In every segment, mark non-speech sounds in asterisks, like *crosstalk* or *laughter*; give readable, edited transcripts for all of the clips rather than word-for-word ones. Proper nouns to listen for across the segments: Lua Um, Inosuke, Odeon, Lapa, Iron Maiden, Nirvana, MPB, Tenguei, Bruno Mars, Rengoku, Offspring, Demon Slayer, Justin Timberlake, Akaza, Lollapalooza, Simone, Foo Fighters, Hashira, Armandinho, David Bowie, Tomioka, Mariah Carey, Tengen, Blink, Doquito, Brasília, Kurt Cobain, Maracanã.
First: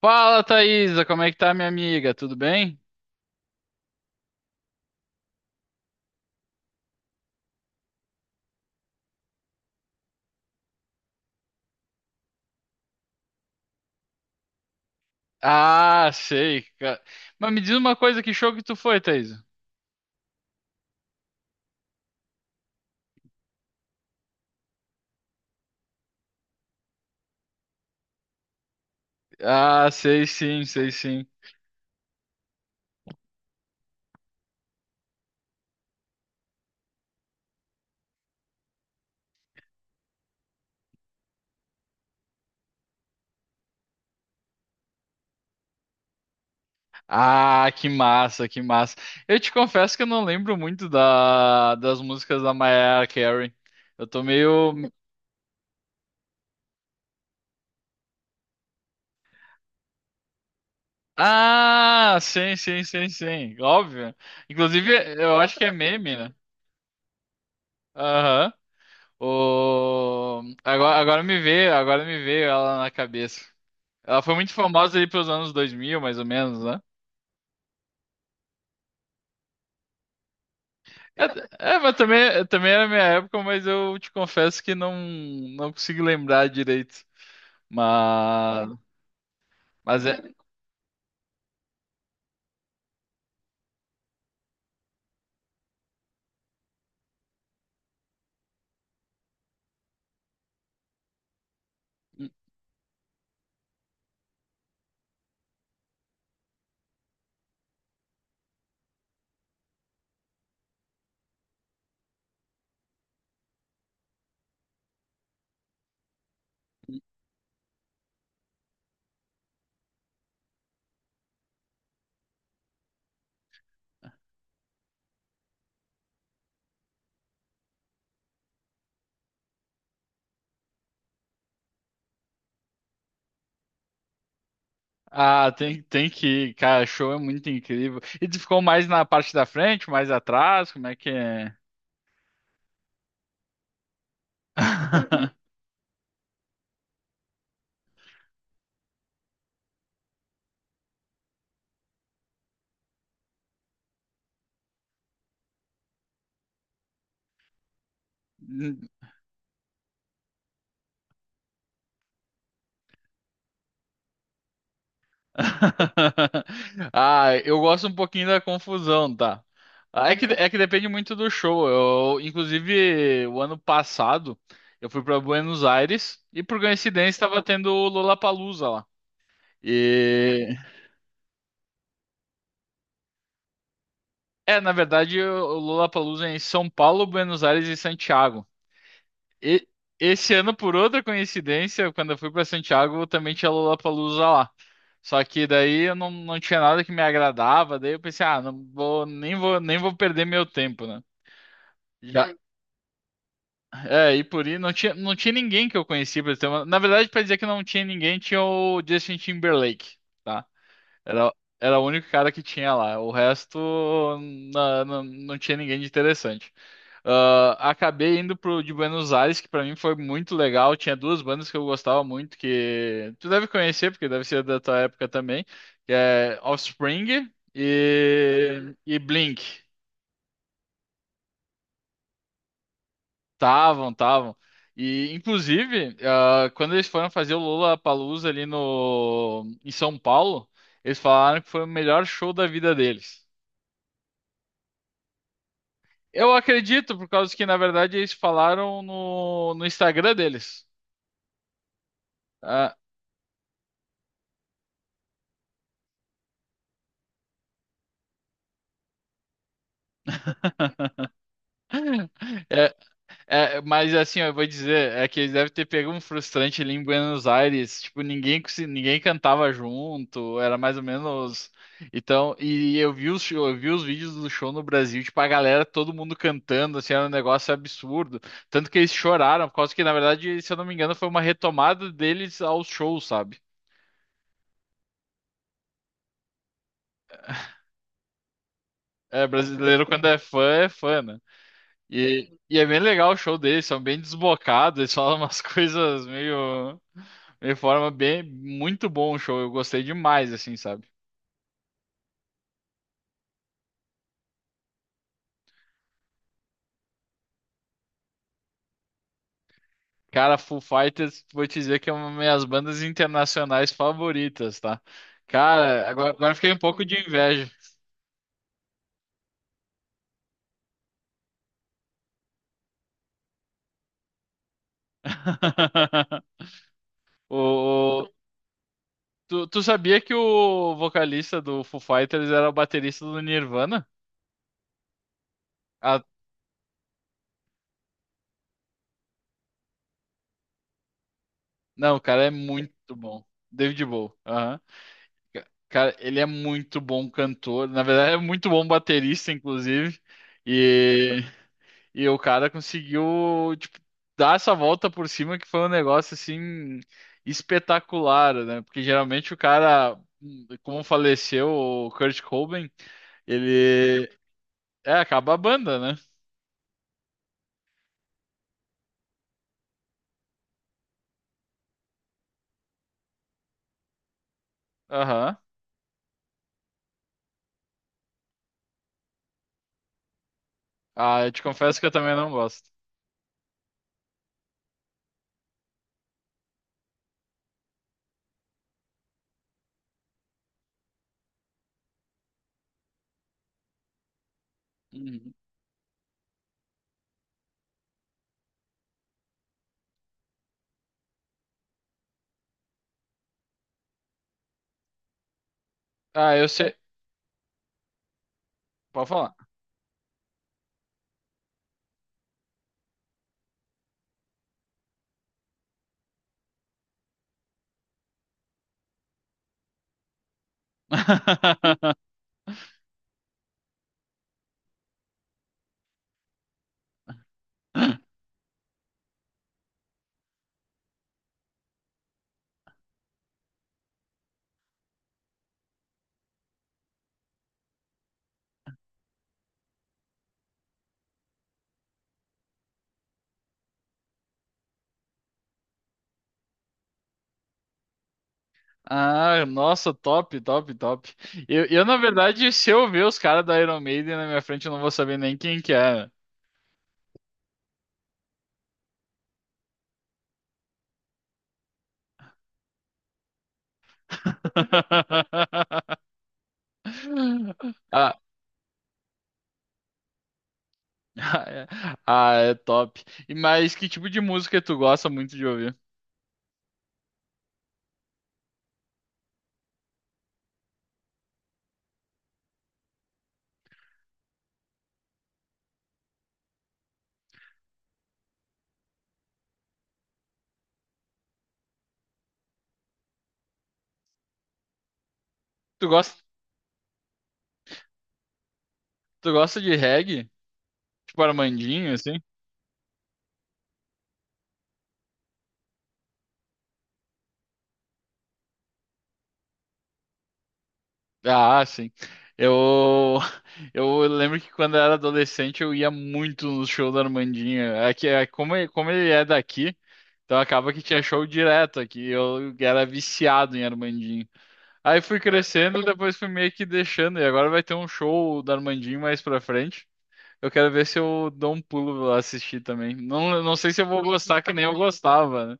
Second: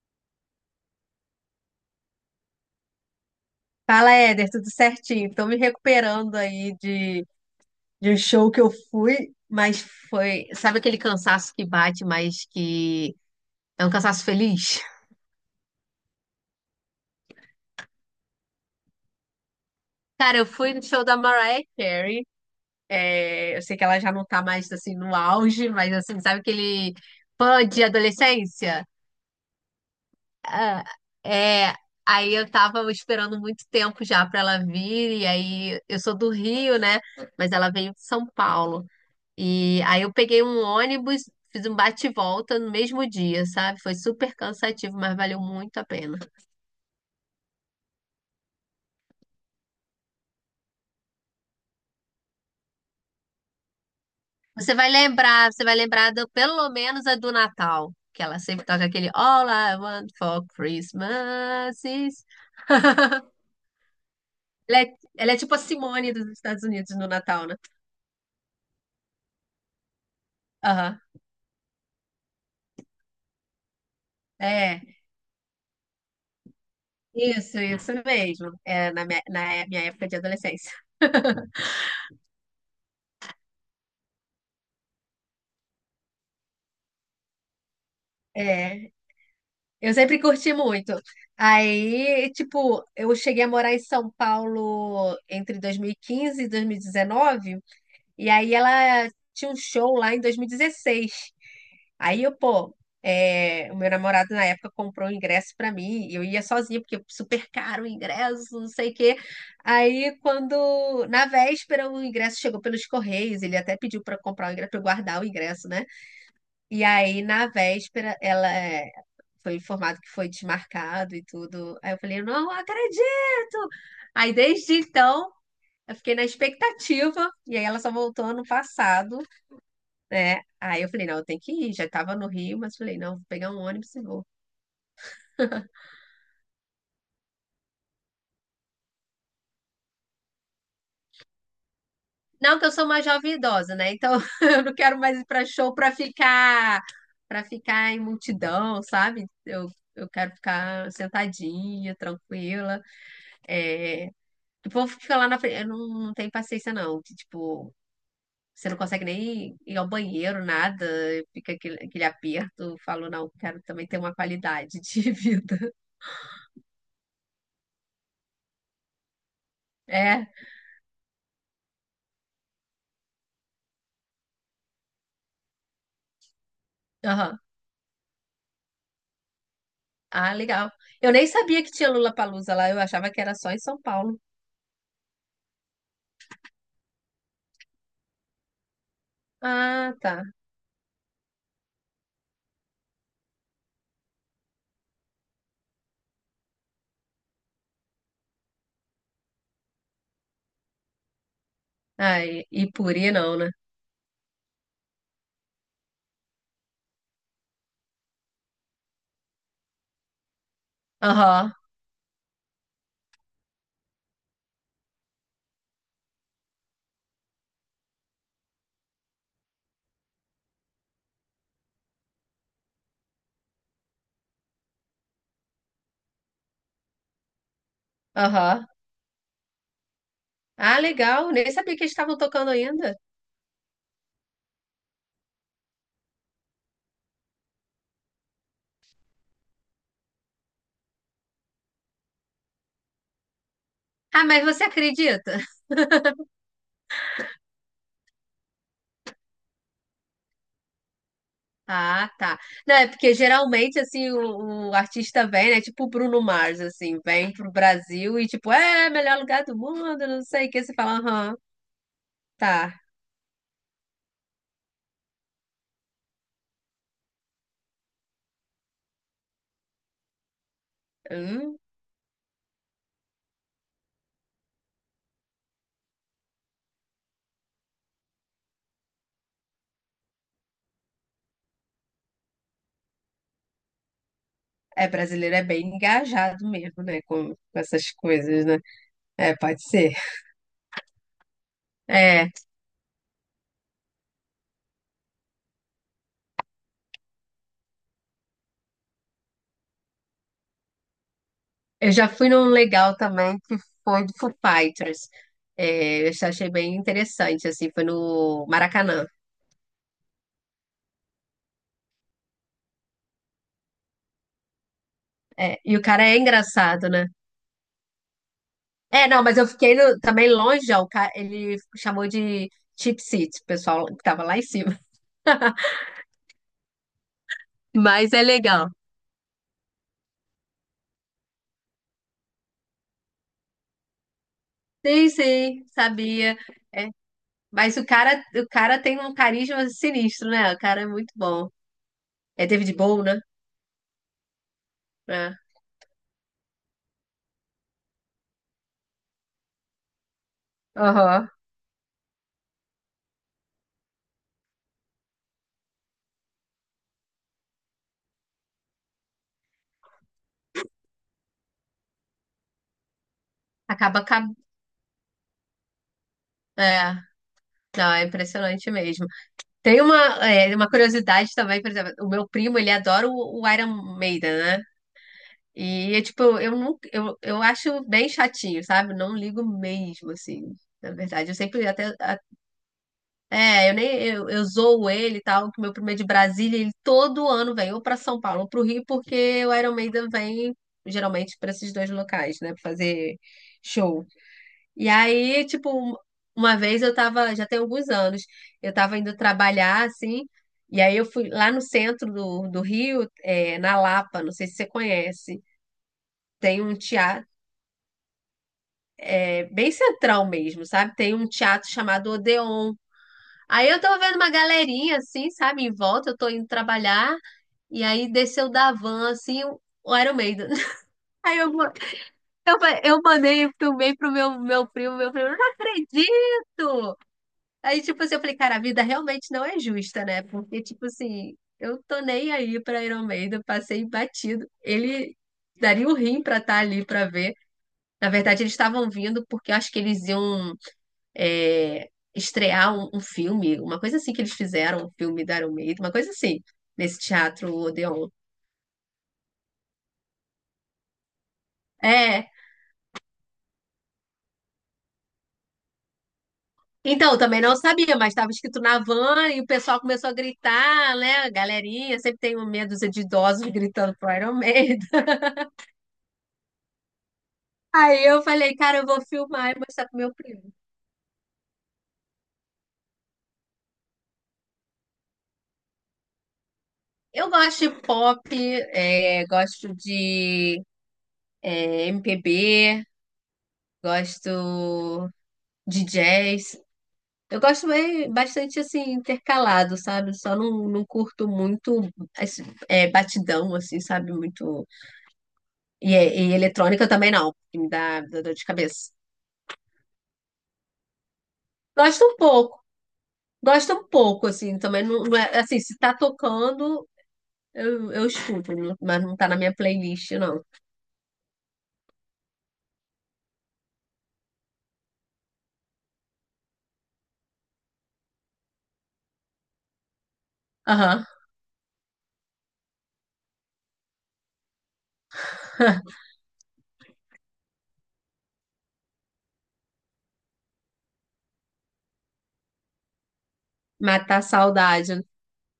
Fala, Thaisa, como é que tá, minha amiga? Tudo bem? Fala, Éder, tudo certinho? Tô me recuperando aí de um show que eu. Mas foi. Sabe aquele cansaço que bate, mas que é um cansaço feliz? Ah, sei, cara. Mas me diz uma coisa, que show que tu foi, Thaisa? *laughs* Cara, eu fui no show da Mariah Carey. É, eu sei que ela já não tá mais assim no auge, mas assim, sabe aquele fã de adolescência? Ah, sei sim, Ah, sei sim. é. Aí eu tava esperando muito tempo já pra ela vir, e aí eu sou do Rio, né? Mas ela veio de São Paulo. E aí eu peguei um ônibus, fiz um bate-volta e volta no mesmo dia, sabe? Foi super cansativo, mas valeu muito a pena. Ah, que massa, que massa. Eu te confesso que eu não lembro muito das músicas da Mariah Carey. Eu tô meio... Você vai lembrar pelo menos a do Natal, que ela sempre toca aquele All I want for Christmas Ah, is... sim, sim, sim, sim, óbvio. Ela é, Inclusive, ela é eu tipo acho a que é Simone meme, dos né? Estados Unidos no Natal, né? Aham. Agora, Aham, agora me veio ela na cabeça. Ela foi muito é. famosa ali pelos anos 2000 mais ou menos, né? Isso mesmo. É, na minha época de adolescência. É, é, mas também era minha época, mas eu te confesso que não consigo lembrar direito. Mas, É. Eu mas sempre é. curti muito. Aí, tipo, eu cheguei a morar em São Paulo entre 2015 e 2019. E aí ela tinha um show lá em 2016. Aí eu, pô, o meu namorado na época comprou o ingresso pra mim, e eu ia sozinha, porque super caro o ingresso, não sei o quê. Aí, quando, na véspera, o ingresso chegou pelos Correios, ele até pediu pra eu comprar o ingresso, pra eu guardar o ingresso, né? E aí, na véspera, foi informado que foi desmarcado e tudo. Aí eu falei, eu não acredito! Aí, desde então, eu fiquei na expectativa. E aí, ela só voltou ano passado, né? Aí eu falei, não, eu tenho que ir. Já estava no Rio, mas falei, não, vou pegar um ônibus e vou. Ah, tem, *laughs* tem que ir, cara, show é muito incrível. E tu ficou mais na parte da frente, mais atrás, como é que é? Não, que eu sou uma jovem idosa, né? Então, *laughs* eu não quero mais ir *laughs* pra show pra ficar, para ficar em multidão, sabe? Eu quero ficar sentadinha, tranquila. É, o povo fica lá na frente. Eu não, não tenho paciência, não. Que, tipo, você não consegue nem ir ao banheiro, nada. Fica aquele aperto. Eu falo, não, quero também ter uma qualidade de *laughs* vida. *laughs* Ah, eu gosto um pouquinho da confusão, tá? Ah, é que, É, é que depende muito do show. Eu, inclusive, o ano passado, eu fui para Buenos Aires e, por coincidência, aham. estava tendo o Lollapalooza lá. Ah, E legal. Eu nem sabia que tinha Lula Lollapalooza lá. Eu achava que era só em São Paulo. Na verdade, o Lollapalooza é em São Paulo, Buenos Aires e Santiago. E- Ah, tá. Esse ano, por outra coincidência, quando eu fui para Santiago, também tinha Lollapalooza lá. Só que daí eu não tinha nada que me agradava, daí eu pensei, ah, não vou, nem vou perder meu tempo, né? Ah, Já. Hum. e Puri não, né? É, e por ir, não tinha ninguém que eu conhecia, pra ter uma... Na verdade, para dizer que não tinha ninguém, tinha o Justin Timberlake, tá? Era, Aham, Era o único cara que tinha lá. O resto não, tinha ninguém de interessante. Ah, acabei indo pro de Buenos Aires, que pra mim foi muito legal. Tinha duas bandas que eu gostava muito, que tu deve conhecer, porque deve ser da tua época também, que é Offspring aham. e Blink. Ah, legal. Nem sabia que eles estavam tocando ainda. Tavam, tavam. E, inclusive, ah, quando eles foram fazer o Lollapalooza ali no, em São Paulo, eles falaram que foi o melhor show da vida deles. Ah, mas você acredita? Eu acredito, por causa que, na verdade, eles falaram no Instagram deles. Ah, tá. Não, Ah, é porque geralmente, assim, o artista vem, né? Tipo o Bruno Mars, assim, vem pro Brasil e, tipo, melhor lugar do mundo, não sei o que. Você fala, aham, *laughs* é, tá. é, mas assim, ó, eu vou dizer, é que eles devem ter pego um frustrante ali em Buenos Aires. Tipo, ninguém cantava junto, era mais ou menos. Hum, Então, e eu vi eu vi os vídeos do show no Brasil, tipo, a galera, todo mundo cantando, assim, era um negócio absurdo. Tanto que eles choraram, por causa que, na verdade, se eu não me engano, foi uma retomada deles aos shows, sabe? é, brasileiro é bem engajado mesmo, né? Com essas coisas, né? É, É, pode brasileiro ser. quando é fã, né? É, E é bem legal o show deles, são bem desbocados, eles falam umas *laughs* coisas meio, meio forma bem, muito bom o show, eu gostei demais, assim, sabe? eu já fui num legal também que foi do Foo Fighters. É, eu achei bem interessante, assim, foi no Maracanã. Cara, Foo Fighters, vou te dizer que é uma das minhas bandas internacionais favoritas, tá? É, e o Cara, cara é agora eu fiquei um pouco engraçado, de né? inveja. É, não, mas eu fiquei também longe, ó, ele chamou de cheap seat, o pessoal que tava lá em cima. *laughs* *laughs* O, o- Mas é legal. Tu, tu sabia que o vocalista do Foo Fighters era o baterista do Nirvana? Sim, sim, Ah, sabia. É, mas o cara tem um carisma sinistro, né? O cara é muito bom. não, o cara é É David muito Bowie, né? bom. David Bowie. É. Ca- Cara, ele é muito bom cantor, na verdade é muito bom baterista, inclusive, e, Aham. e o cara conseguiu, tipo, dar essa volta por cima que foi um negócio, assim, espetacular, né? Porque geralmente o cara, como faleceu o Kurt Cobain, Acaba, ele, é, acaba a banda, né? é, não, é impressionante mesmo. Tem uma curiosidade também, por exemplo, o meu primo, ele adora o Iron Maiden, né? Aham. E é tipo, eu não, eu acho bem chatinho, sabe? Não ligo mesmo, assim. Na Ah, verdade, eu eu te sempre confesso que até, eu também a- não gosto. é, eu nem eu, eu zoo ele e tal, que meu primeiro é de Brasília, ele todo ano vem ou pra São Paulo ou pro Rio, porque o Iron Maiden vem geralmente pra esses dois locais, né, pra fazer show. E Uhum. aí, tipo, uma vez eu tava, já tem alguns anos, eu tava indo trabalhar assim, e aí eu fui lá no centro do Rio, na Lapa, não sei se você conhece Ah, eu tem sei, um teatro. pode falar. É bem central mesmo, sabe? Tem um teatro chamado Odeon. Aí eu tô vendo uma galerinha assim, sabe, em volta, eu tô indo trabalhar, e aí desceu da van assim, o Iron Maiden. *laughs* Aí eu, ma- *laughs* eu, fa- eu mandei filmei pro meu primo, eu não acredito! Aí, tipo assim, eu falei, cara, a vida realmente não é justa, né? Porque, tipo assim, eu tô nem aí pra Iron Maiden, passei batido. Ele daria o rim pra estar ali pra ver. Na verdade, eles estavam vindo porque eu acho que eles iam é, estrear um filme, uma coisa assim que eles fizeram, um filme da Iron Maiden, uma coisa assim, nesse teatro Odeon. Ah, nossa, top, top, top. Eu, na É. verdade, se eu ver os caras da Iron Maiden na minha frente, eu não vou saber nem quem que é. Então, eu também não sabia, mas estava escrito na van e o pessoal começou a gritar, né? A galerinha, sempre tem um medo de idosos gritando pro Iron Maiden. *laughs* *laughs* Aí Ah, eu falei, cara, eu vou filmar e mostrar pro meu primo. ah, é, ah, é top. E mas que tipo de música tu gosta muito de ouvir? Eu gosto de pop, gosto de MPB, gosto de jazz. Eu gosto bastante assim, intercalado, sabe? Só não, não curto muito esse, batidão, assim, sabe? Muito. Tu E, é- gosta, e eletrônica também não, que me dá dor de cabeça. tu gosta de reggae? Tipo Armandinho, Gosto um assim? pouco, gosto um pouco, assim, também não, não é assim, se tá tocando, eu escuto, mas não tá na minha playlist, não. Ah, sim. Eu, *laughs* eu lembro que quando eu era adolescente eu ia muito no show da Armandinha. É que é, como, como ele é daqui, então acaba que tinha Aham. show direto aqui. Eu era viciado em Armandinho. Aí fui crescendo, depois fui meio que deixando. E agora vai ter um show da Armandinho mais pra frente. Eu quero ver se eu dou um pulo lá assistir também. Não sei se eu vou Matar a gostar que nem eu saudade. gostava, né?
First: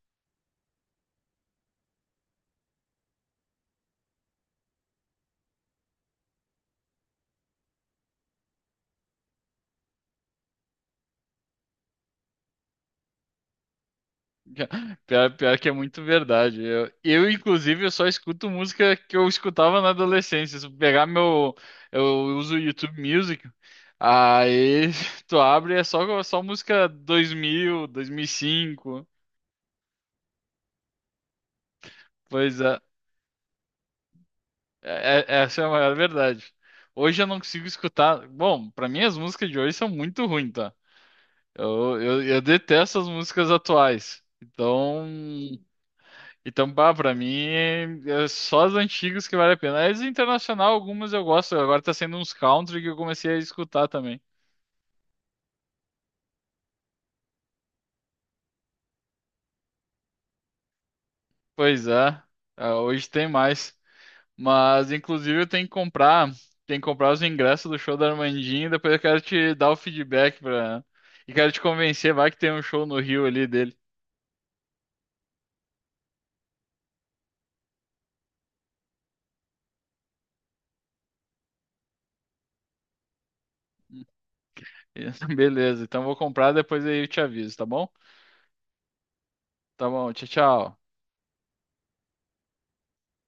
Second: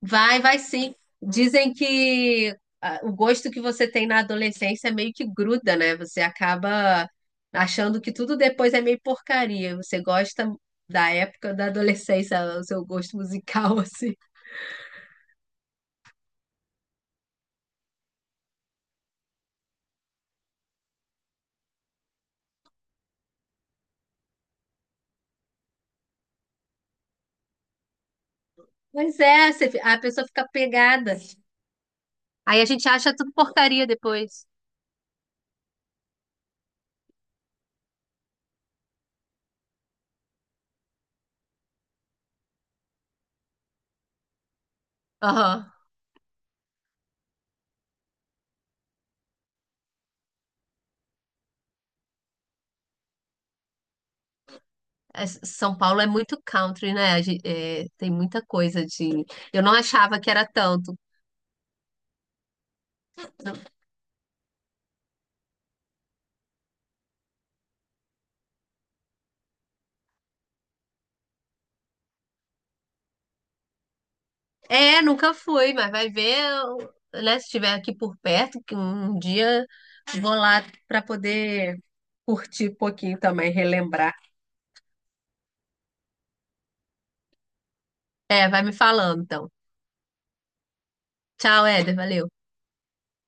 Vai, vai sim. Dizem que o gosto que você tem na adolescência meio que gruda, né? Você acaba achando que tudo depois é meio porcaria. Você gosta da época da adolescência, *laughs* o seu gosto musical, *laughs* assim. Pior, pior que é muito verdade. Inclusive, eu só escuto música que eu escutava na adolescência. Se eu pegar meu. Eu uso o YouTube Music. Aí *laughs* tu abre e é só música 2000, 2005. Mas é, você a pessoa fica pegada. Pois Aí a é, gente acha tudo porcaria depois. Essa é a maior verdade. Hoje eu não consigo escutar. Bom, pra mim as músicas de hoje são muito ruins, tá? Eu detesto as músicas atuais. Então. Aham. Então, bah, pra mim, é só as antigas que vale a pena. As internacional, algumas eu gosto. Agora tá sendo uns country que eu comecei a escutar também. É, São Paulo é muito country, né? É, tem muita coisa de. Eu não achava que era tanto. Pois é, ah, hoje tem mais. Mas, inclusive, eu tenho que comprar os ingressos do show da Armandinha. E depois eu quero te dar o feedback pra... E quero te convencer, vai que tem um show no Rio ali dele. É, nunca fui, mas vai ver, né? Se estiver aqui por perto, que um dia vou lá para poder curtir um pouquinho também, relembrar. *laughs* Beleza, então vou comprar, depois aí eu te aviso, tá bom? É, vai me falando então. Tá bom, tchau, tchau. Tchau, Éder, valeu.